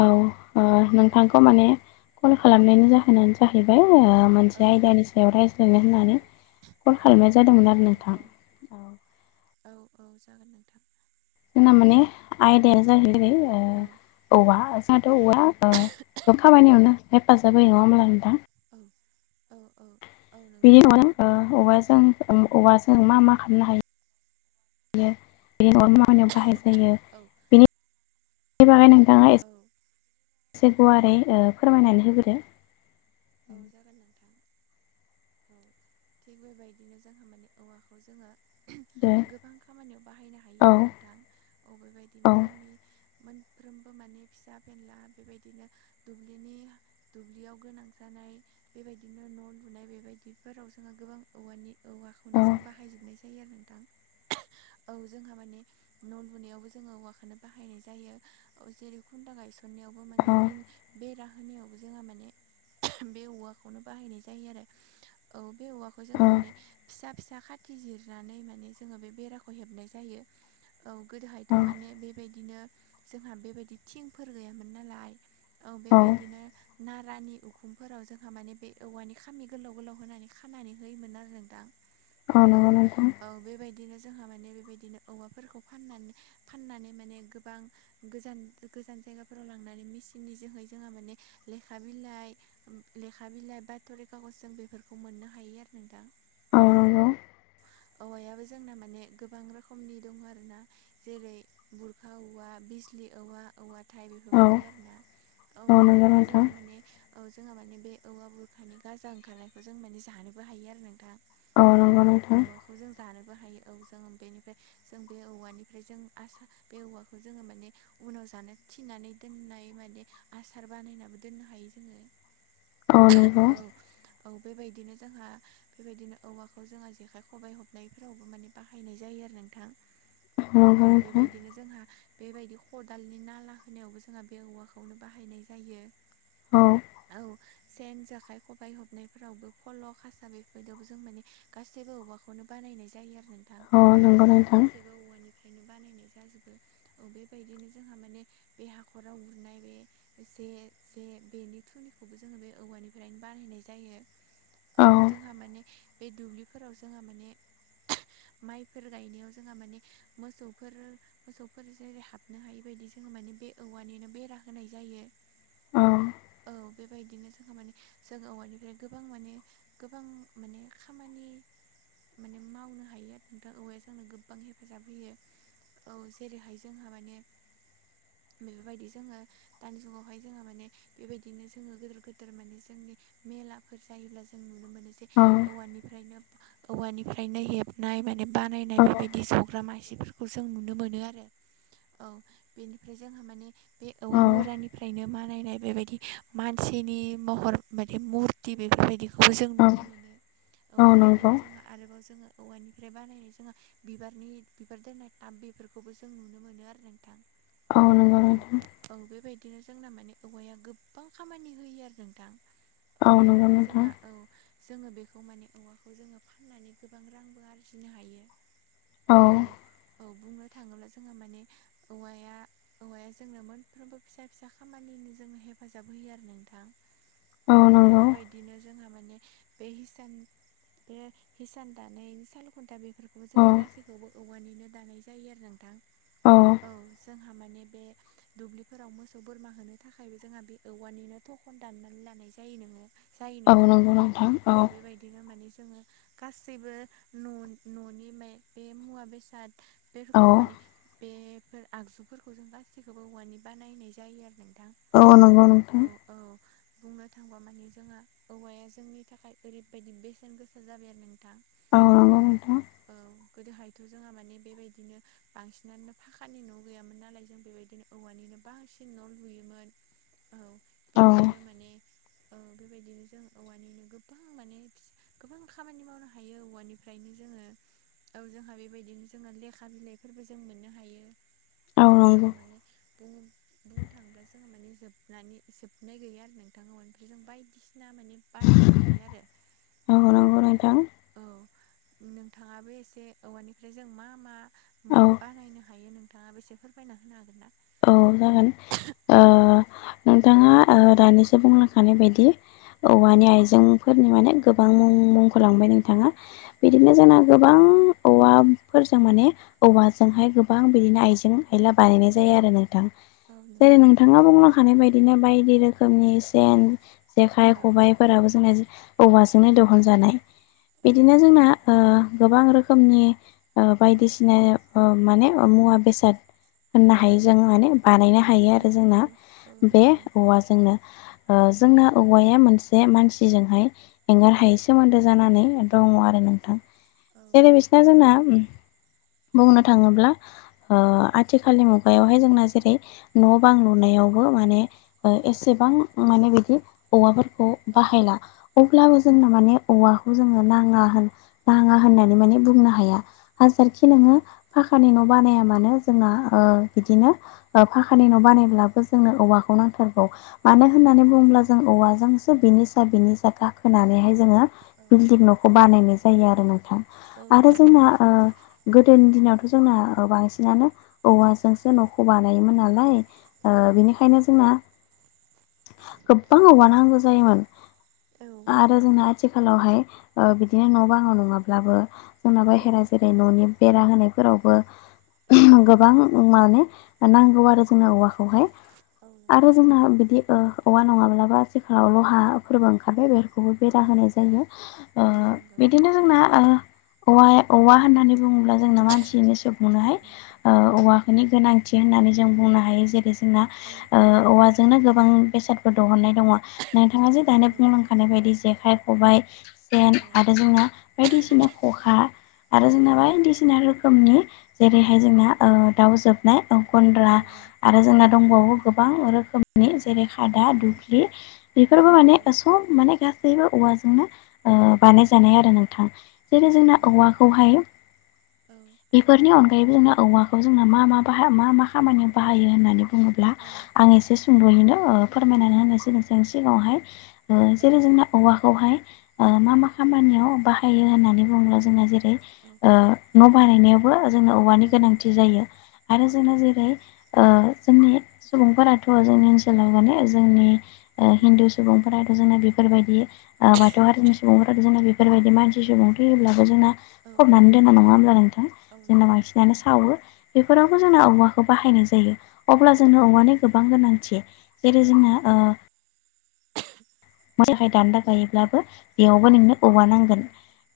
औ नोंथांखौ माने कल खालामनायनि जाहोनानो जाहैबाय मोनसे आयदानि सायाव रायज्लायनो होननानै कन खालामनाय जादोंमोन औ आरो नोंथां औ औ औ जागोन नोंथां जोंना माने आयदायाया औ जाहैबाय औवा [inaudible] औवा गोम औ खाबायानियावनो हेफाजाब होयो नङा होमब्ला आों दा औ औ औ नंगौ बियो नंगौ माना ओ औवाजों मा मा खालामनो हायो बिदिनो म खामानियाव बाहाय जायो औ औ बेनिनि बागै नोंथाङा औ एसे एसे गुवारै फोरमायनानै होगदो। जागोन नोंथां थिग बेबायदिनो जोंहा माने औवाखौ जोङो दे गोबां खामानियाव बाहायनो औ हायो आरो नोंथां औ अबेबायदिनो जोंनि मोनफ्रोमबो माने फिसा बेेनला बेबायदिनो दुब्नि दुब्लियाव गोनां जायो जानाय बेबायदिनो न' लुनाय बेबायदिफोराव जोंहा गोबां औवानि औ औवाखौनो जों बाहायजोबनाय जायो आरो नोंथां [unintelligible] औ जोंहा माने न' लुनायावबो जोङो औवाखौनो बाहायनाय जायो जेरै खुन्दा ग फोरनायावबो औ मानेन बेर होनायावबो जोंहा माने बे औवाखौनो बाहायनाय जायो आरो औ बे औवाखौ जोङो माने फिसा फिसा खाथि जिरनानै माने जोङो बे बेराखौ हेबनाय जायो औ गोदोहायथ' औ माने बेबायदिनो जोंहा बेबायदि थिंफोर गैयामोन नालाय औ बेबायदिनो नारानि उख फुंफोराव जोंहा माने बे औवानि खामानि गोलाव गोलाव होनानै खानानै होयोमोन आरो जों दा औ नंगौ नोंथां औ बेबायदि बिदिनो जोंहा माने बेबायदिनो औवाफोरखौ फाननानै फाननानै माने गोबां गोजान गोजान जायगाफोराव लांनानै मेसििननि जोहै जोंहा माने लेखा बिलाइ लेखा बिलाइ बााथ'रिखाख' जों बेफोरखौ मोननो हायो आरो नोंथां। औ औवायाबो जोंना माने गोबां रोखोमनि दङ आरोना जेरै बुरखा औवा, बिजलि औवा, औवा थाइ। औ बेफोरबायदि आरोना औ नंगौ बेनिफ्राय नोंथां जोंहा माने औ जोंहा‌ माने बे औवा बुरखानि गाजा ओंखारनायखौ जों माने जानोबो हायो आरो नोंथां। औ। नंगौ नोंथां औवाखौ जों जानोबो हायो औ जों बेनिफ्राय जों बे औवानिफ्राय जों आसा बे औवाखौ जोंङो माने उनाव जानो थिनानै दोननाय माने आसार बानायनाबो दोननो हायो जोंङो। [inaudible] औ औ बेबायदिनो जोंहा बेबायदिनो औवाखौ जोंहा जेखाय- ख' खबाय हबनायफोरावबो माने बाहायनाय जायो आरो नोंथां औ नंगौ नोंथां बेबायदिनो जोंहा बेबायदि खदालनि नाला होनायावबो जोंहा बे औवाखौनो बाहायनाय जायो। औ। औ सेन, जेखाइ, खबाइ हेबनायफोरावबो फल, खासा बेफोरबायदियावबो जों माने गासैबो औवाखो बेखौनो बानायनाय जायो आरो नोंथां औ नंगौ औ नोंथां गासैबो औवानिफ्रायनो बानायनाय जाजोबो। औ बेबायदिनो जोंहा माने बे हाखराव उरनाय बे जे जे बेनि थुनिखौबो जोंङो बे औवानिफ्रायनो बानायनाय जायो। औ जोंहा माने बे दुब्लिफोराव जोंहा माने [inaudible] माइफोर गायनायाव जोंहा माने मोसौफोर मोसौफोर जेरै हाबनो हायि बायदि जोंङो माने बे औवानिनो बेरा होनाय जायो। औ। औ बेबायदिनो जोंहा माने जोंङो औवानिफ्राय गोबां माने गोबां माने खामानि माने मावनो हायो आरो नोंथाङा औवाया जोंनो गोबां हेफाजाब होयो। औ जेरैहाय जोंहा माने बेफोरबायदि जोंङो दानि जुगावहाय जोंङो माने बेबायदिनो जोंङो गोदोर गोदोर माने जोंनि मेलाफोर जायोब्ला जों नुनो मोनो जे औ। औवानिफ्रायनो औवानिफ्रायनो हेबनाय माने बानायनाय औ बेबायदि ज' मासेफोरखौ जों नुनो मोनो आरो औ बेनिफ्राय जोंहा माने बे औवा औ मुरानिफ्रायनो मानायनाय बेबायदि मानसिनि महर माथे मुरथि बेफोरबायदि बे खौबो जों औ नुनो मोनो औ बेबायदिनो जोंहा आरोबाव जोंङो औवानिफ्राय बानायनाय जोंङो बिबारनि बिबार दोननाय टाब बेफोरखौबो जों नुनो मोनो आरो नो नंगौ औ। नोंथां औ बेबायदिनो जोंना माने औवाया गोबां खामानि होयो आरो नोंथां। औ नंगौ बेनिफ्राय नोंथां जोंहा औ जोंङो बेखौ माने औवाखौ जोंङो होननानै गोबां रांबो आरजिनो हायो औ औ बुंनो थांङोब्ला जोंहा माने औवाया औवाया जोंनो मोनफ्रोमबो फिसा फिसा खामानिनि जों हेफाजाब होयो आरो नोंथां। औ बेफोरबायदिनो जोंहा माने बे हिसान बे हिसान दानायनि सालखुन्था बेफोरखौबो औ जोंङो गासैखौबो औवानिनो दानाय जायो आरो नोंथां औ जोंहा माने बे दुब्लिफोराव मोसौ, बोरमा होनो थाखायबो जोंहा बे औवानिनो थखन दाननानै लानाय जायो नोंङो। जायो औ नोंथां नंगौ नोंथां औ बेबाय बेदि माने जोंङो गासैबो न' न'नि मे बे मुवा-बेसाद औ बेफोरखौ माने बेफोर आगजुफोरखौ जों गासैखौबो औवानि बानायनाय जायो आरो नोंथां। औ नंगौ औ नोंथां। औ बुंनो थांबा माने जोंहा औवाया जोंनि थाखाय ओरैबायदि बेसेन गोसा जाबाय आरो न थां औ नंगौ नोंथां औ गोदोहायथ' जोंहा माने बेबायदिनो बांसिनानोनो फाखानि न' गैयामोन नालाय जों बेबायदिनो औवानिनो बांसिन न' लुयोमोन औ औ बेनिनो माने औ बेबायदिनो जों औवानिनो गोबां माने गोबां खामानि माव नो हायो औवानिफ्रायनो जोङो औ जोंहा बेबायदिनो जोंहा लेखा बिलाइफोरबो जों मोननो हायो। औ माने बुंनो थाङोब्ला जोंङो माने जोबनानै जोबनाय गैया आरो नोंथां ओमफ्राय जों बायदि ना माने बानायनो हायो आरो। औ नंगौ नोंथां औ नोंथाङाबो एसे औवानिफ्राय जों मा मा औ बानायनो हायो नोंथाङा बेसे फोरमायना होनो हागोन ना औ जागोन। ओ औ नोंथाङा दानिसो बुंलांखानाय बायदि औ औवानि आइजेंफोरनि माने गोबां मुं मुंखौ लांबाय नोंथाङा। बिदिनो औ जोंना नंगौ गोबां औवा फोरजों माने औवाजोंहाय गोबां बिदिनो आइजें आयला बानायनाय औ जायो आरो नोंथां औ जेरै नंगौ नोंथाङा बुंलांखानाय बायदिनो बायदि रोखोमनि सेन जेखाइ औ खबाइफोराबो जोंना औवाजोंनो दहन जानाय। औ बिदिनो नंगौ जोंना ओ गोबां रोखोमनि औ बायदिसिना माने मुवा बेसाद होननो औ हायो जों माने बानायनो हायो आरो औ नंगौ औ जोंना औ औ बे नंगौ औवाजोंनो। ओ जोंना औवाया मोनसे मानसिजोंहाय एंगार हायै औ नंगौ औ सोमोन्दो जानानै दङ आरो नोंथां। जेरै बिसना जोंना बुंनो थाङोब्ला औ ओ औ नि मुायावहाय जोंना जेरै न' बां औ नंगौ औ नंगौ लुनायावबो माने ओ एसेबां माने बिदि औवाफोरखौ औ औ बाहायला। अब्लाबो जोंनो माने औवाखौ जोंङो नाङा होन नाङा होननानै माने बुंनो हाया हाजारखि नोङो फाखानि न' बानाया मानो जोंना ओ बिदिनो फाखानि न' बानायब्लाबो जोंनो औवाखौ नांथारगौ मानो होननानै बुङोब्ला जों औवाजोंसो बिनिसा बिनिसा गाखोनानैहाय जोंङो बिल्डिं न' खौ बानायनाय जायो आरो नोंथां आरो जोंना ओ गोदोनि दिनावथ' जोंना बांसिनानो औवाजोंसो न'खौ बानायोमोन नालाय ओ बेनिखायनो जोंना गोबां औगान हांगौ जायोमोन। आरो जोंना आथिखालावहाय ओ बिदिनो न' बाङाव नङाब्लाबो उना बाहेरा जेरै न'नि बेरा होनायफोरावबो गोबां माने नांगौ आरो जोंनो औवाखौहाय। औ आरो जोंना बिदि ओ औवा नङाब्लाबो आथिखालाव लहाफोरबो ओंखारबाय बे खौबो बेरा होनाय जायो ओ बिदिनो जोंना औवाया औवा होननानै बुङोब्ला जोंना मानसियैनोसनोहाय ओ औवाफोरनि गोनांथि होननानै जों बुंनो हायो। जेरै जोंना औवा जोंनो गोबां बेसादफोर दिहुननाय दङ नोंथाङा जे दानि बुंलांखानाय बायदि जेखाइ खबाइ सेन आरो जोंना बायदिसिना खखा आरो जोंना बायदिसिना रोखोमनि जेरैहाय ओ जोंना दाउ जोबनाय गन्द्रा आरो औ जोंना दंबावो गोबां रोखोमनि जेरै खादा औ दुब्लि औ बेफोरबो औ मानेस माने गा गासैबो औवाजोंनो ओ नंगौ बानायजानाय आरो नोंथां। औ जेरै जोंना औवाखौहाय बेफोरनि अनग बे जोंना औवाखौ जोंना मा मा बा मा मा खामानियाव बाहायो होननानै बुङोब्ला नंगौ आं एसे एसे सुंद'यैनो ओ फोरमायनानै होनाय सिगां सि सिगाङावहाय औ जेरै जोंना औवाखौहाय मा मा खामानियाव बाहायो होननानै बुङोबा जोंना जे ओ न' बानायनायावबो जोंनो औवानि औ गोनांथि जायो। औ आरो जोंनो नंगौ जेरै ओ जोंनि सुबुंफोराथ' जोंनि ओनसोलाव माने जोंनि औ नंगौ औ हिन्दु सुबुंफोराथ' जोंना बेफोरबायदि ओ बाथौ हारिनि सुबुंफोराथ' जोंना औ बेफोरबायदि मानसि सुबुं फैयोब्लाबो जोंना औ फबनानै दोनना नङा होमब्ला नोंथां। जोंना नंगौ बांसिनानो सावो औ नंगौ औ बेफोरावबो जोंना औवाखौ बाहायनाय जायो अब्ला जोंङो नंगौ औवानि गोबां गोनांथि जेरै औ औ जोंना मोजाय दान्दा गायोब्लाबो बेयावबो औ नंगौ औ नोंनो औवा नांगोन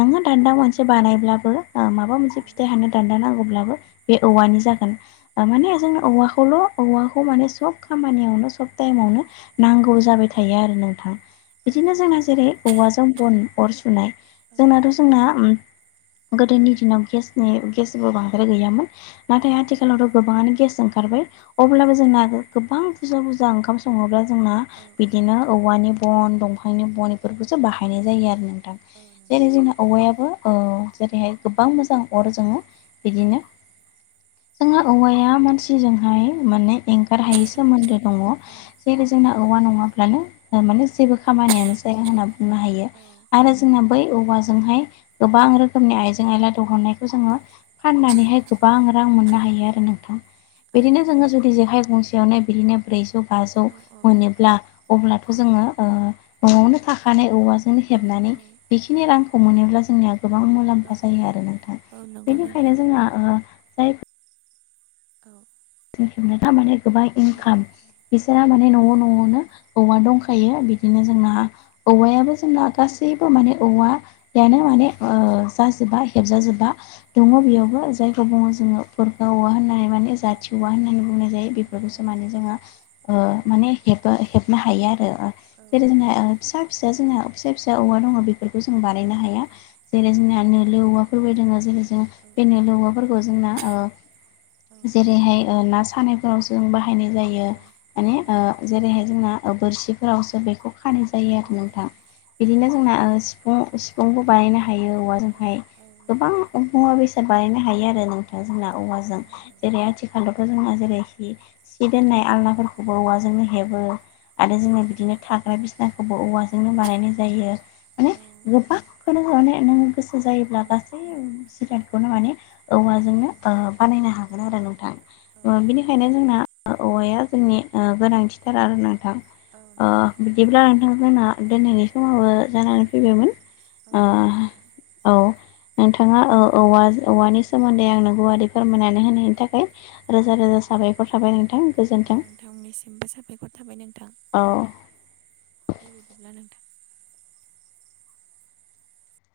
नोङो दान्दा मोनसे नंगौ बानायब्लाबो माबा मोनसे फि दान्दानांगौब्लाबो बे औवानि जागोन औ माने जों औवाखौल' औवाखौ माने सब खामानियावनो सब टाइमावनो नांगौ जाबाय थायो आरो नोंथाङा। बिदिनो नंगौ जोंना जेरै औवाजों बन अर सुनाय जोंनाथ' जोंना ओम गोदोनि दिनावनि गेसबो बांद्राय गैयामोन नोंथां नाथाय आथिखाल आरो गोबाङानो गेस ओंखारबाय अब्लाबो औ जोंना गोबां बुरजा बुरजा ओंखाम सङोब्ला जोंना बिदिनो औवानि बन दंफांनि बन बेफोरखौसो बाहायनाय जायो आरो नोंथां जेरै जोंना औवायाबो जेरैहाय गोबां मोजां अर जोङो बिदिनो जोंहा औवाया मानसिजोंहाय माने एंगारहायै सोमोन्दो दङ जेरै जोंना औवा औ नङाब्लानो माने जेबो खामानियानो जाया होनना बुंनो हायो आरो जोंना बै औवाजोंहाय गोबां रोखोमनि आइजें आयला दिहुननायखौ जोङो फाननानैहाय गोबां रां मोननो हायो आरो नोंथां बिदिनो जोङो जुदि जेखाइ गंसे यावनो बिदिनो ब्रैजौ औ बाजौ मोनोब्ला अब्लाथ' जोङो न'आवनो थाखानाय औवाजोंनो हेबनानै बेखिनि रांखौ मोनोब्ला जोंनिया गोबां औ मुलाम्फा जायो आरो नोंथाङा औ नंगौ नोंथां बेनिखायनो जोंहा जाय औ थारमाने गोबां औ इनकाम बिसोरहा माने औ न'आव न'आवनो औवा दंखायो बिदिनो जोंना औवायाबो जोंना गासैबो माने औवा बेनो माने जाजोबा हेबजाजोबा औ दङ बेयावबो जाय बुङो जोङो बुरगा औवा होननानै माने औ थवा होननानै बुंनाय औ जायो नंगौ बेफोरखौसो माने जोङो औ माने ह हेबनो हायो आरो औ जेरै जोंना फिसा फिसा जोंना फिसा फिसा औवा दङ बे बेखौ जों औ नंगौ औ बानायनो हाया जेरै औ जोंना नंगौ नो लो औवाफोरबो दङो जेरै जों औ बेनो नंगौ औवाफोरखौ जोंना अ जेरैहाय ना सानायफोरावसो बाहायनाय औ जायो नंगौ माने जेरैहाय जोंना बोरसिफोरावसो बेखौ खानाय जायो औ आरो नोंथां औ नंगौ औ बिदिनो जोंना नंगौ सिफुं सिफुंबो बानायनो हायो औवाजोंहाय औ गोबां नंगौ मुवा बेसाद बानायनो हायो आरो नों जोंना औवाजों औ जेरै आथिखालावथ' जोंना जेरै सि औ दोननाय आलनाफोरखौ बबाव औवाजोंनो हेबो आरो औ जोङो बिदिनो नंगौ थाग्रा बिसनाखौबो औवाजोंनो बानायनाय जायो माने गोबां खनो जाने नो गोसो जायोब्ला गासै जिरादखौनो माने औवाजोंनो बानायनो हागोन आरो नोंथां बिनिखायनो जोंना औवाया जोंनि गोनांथिथार आरो नोंथां अ नोंथां बिदिब्ला नोंथांमोनहा दोनैनि समावबो जानानै फैबायमोन औ नोंथाङा औ औ औवानि सोमोन्दै आंनो गुवारै फोरमायनानै होनायनि थाखाय औ रोजा रोजा साबायखर थाबाय नोंथां गोजोन्थों नोंथांनिसिमबो साबायखर थाबाय औ बेबायदिब्ला नोंथां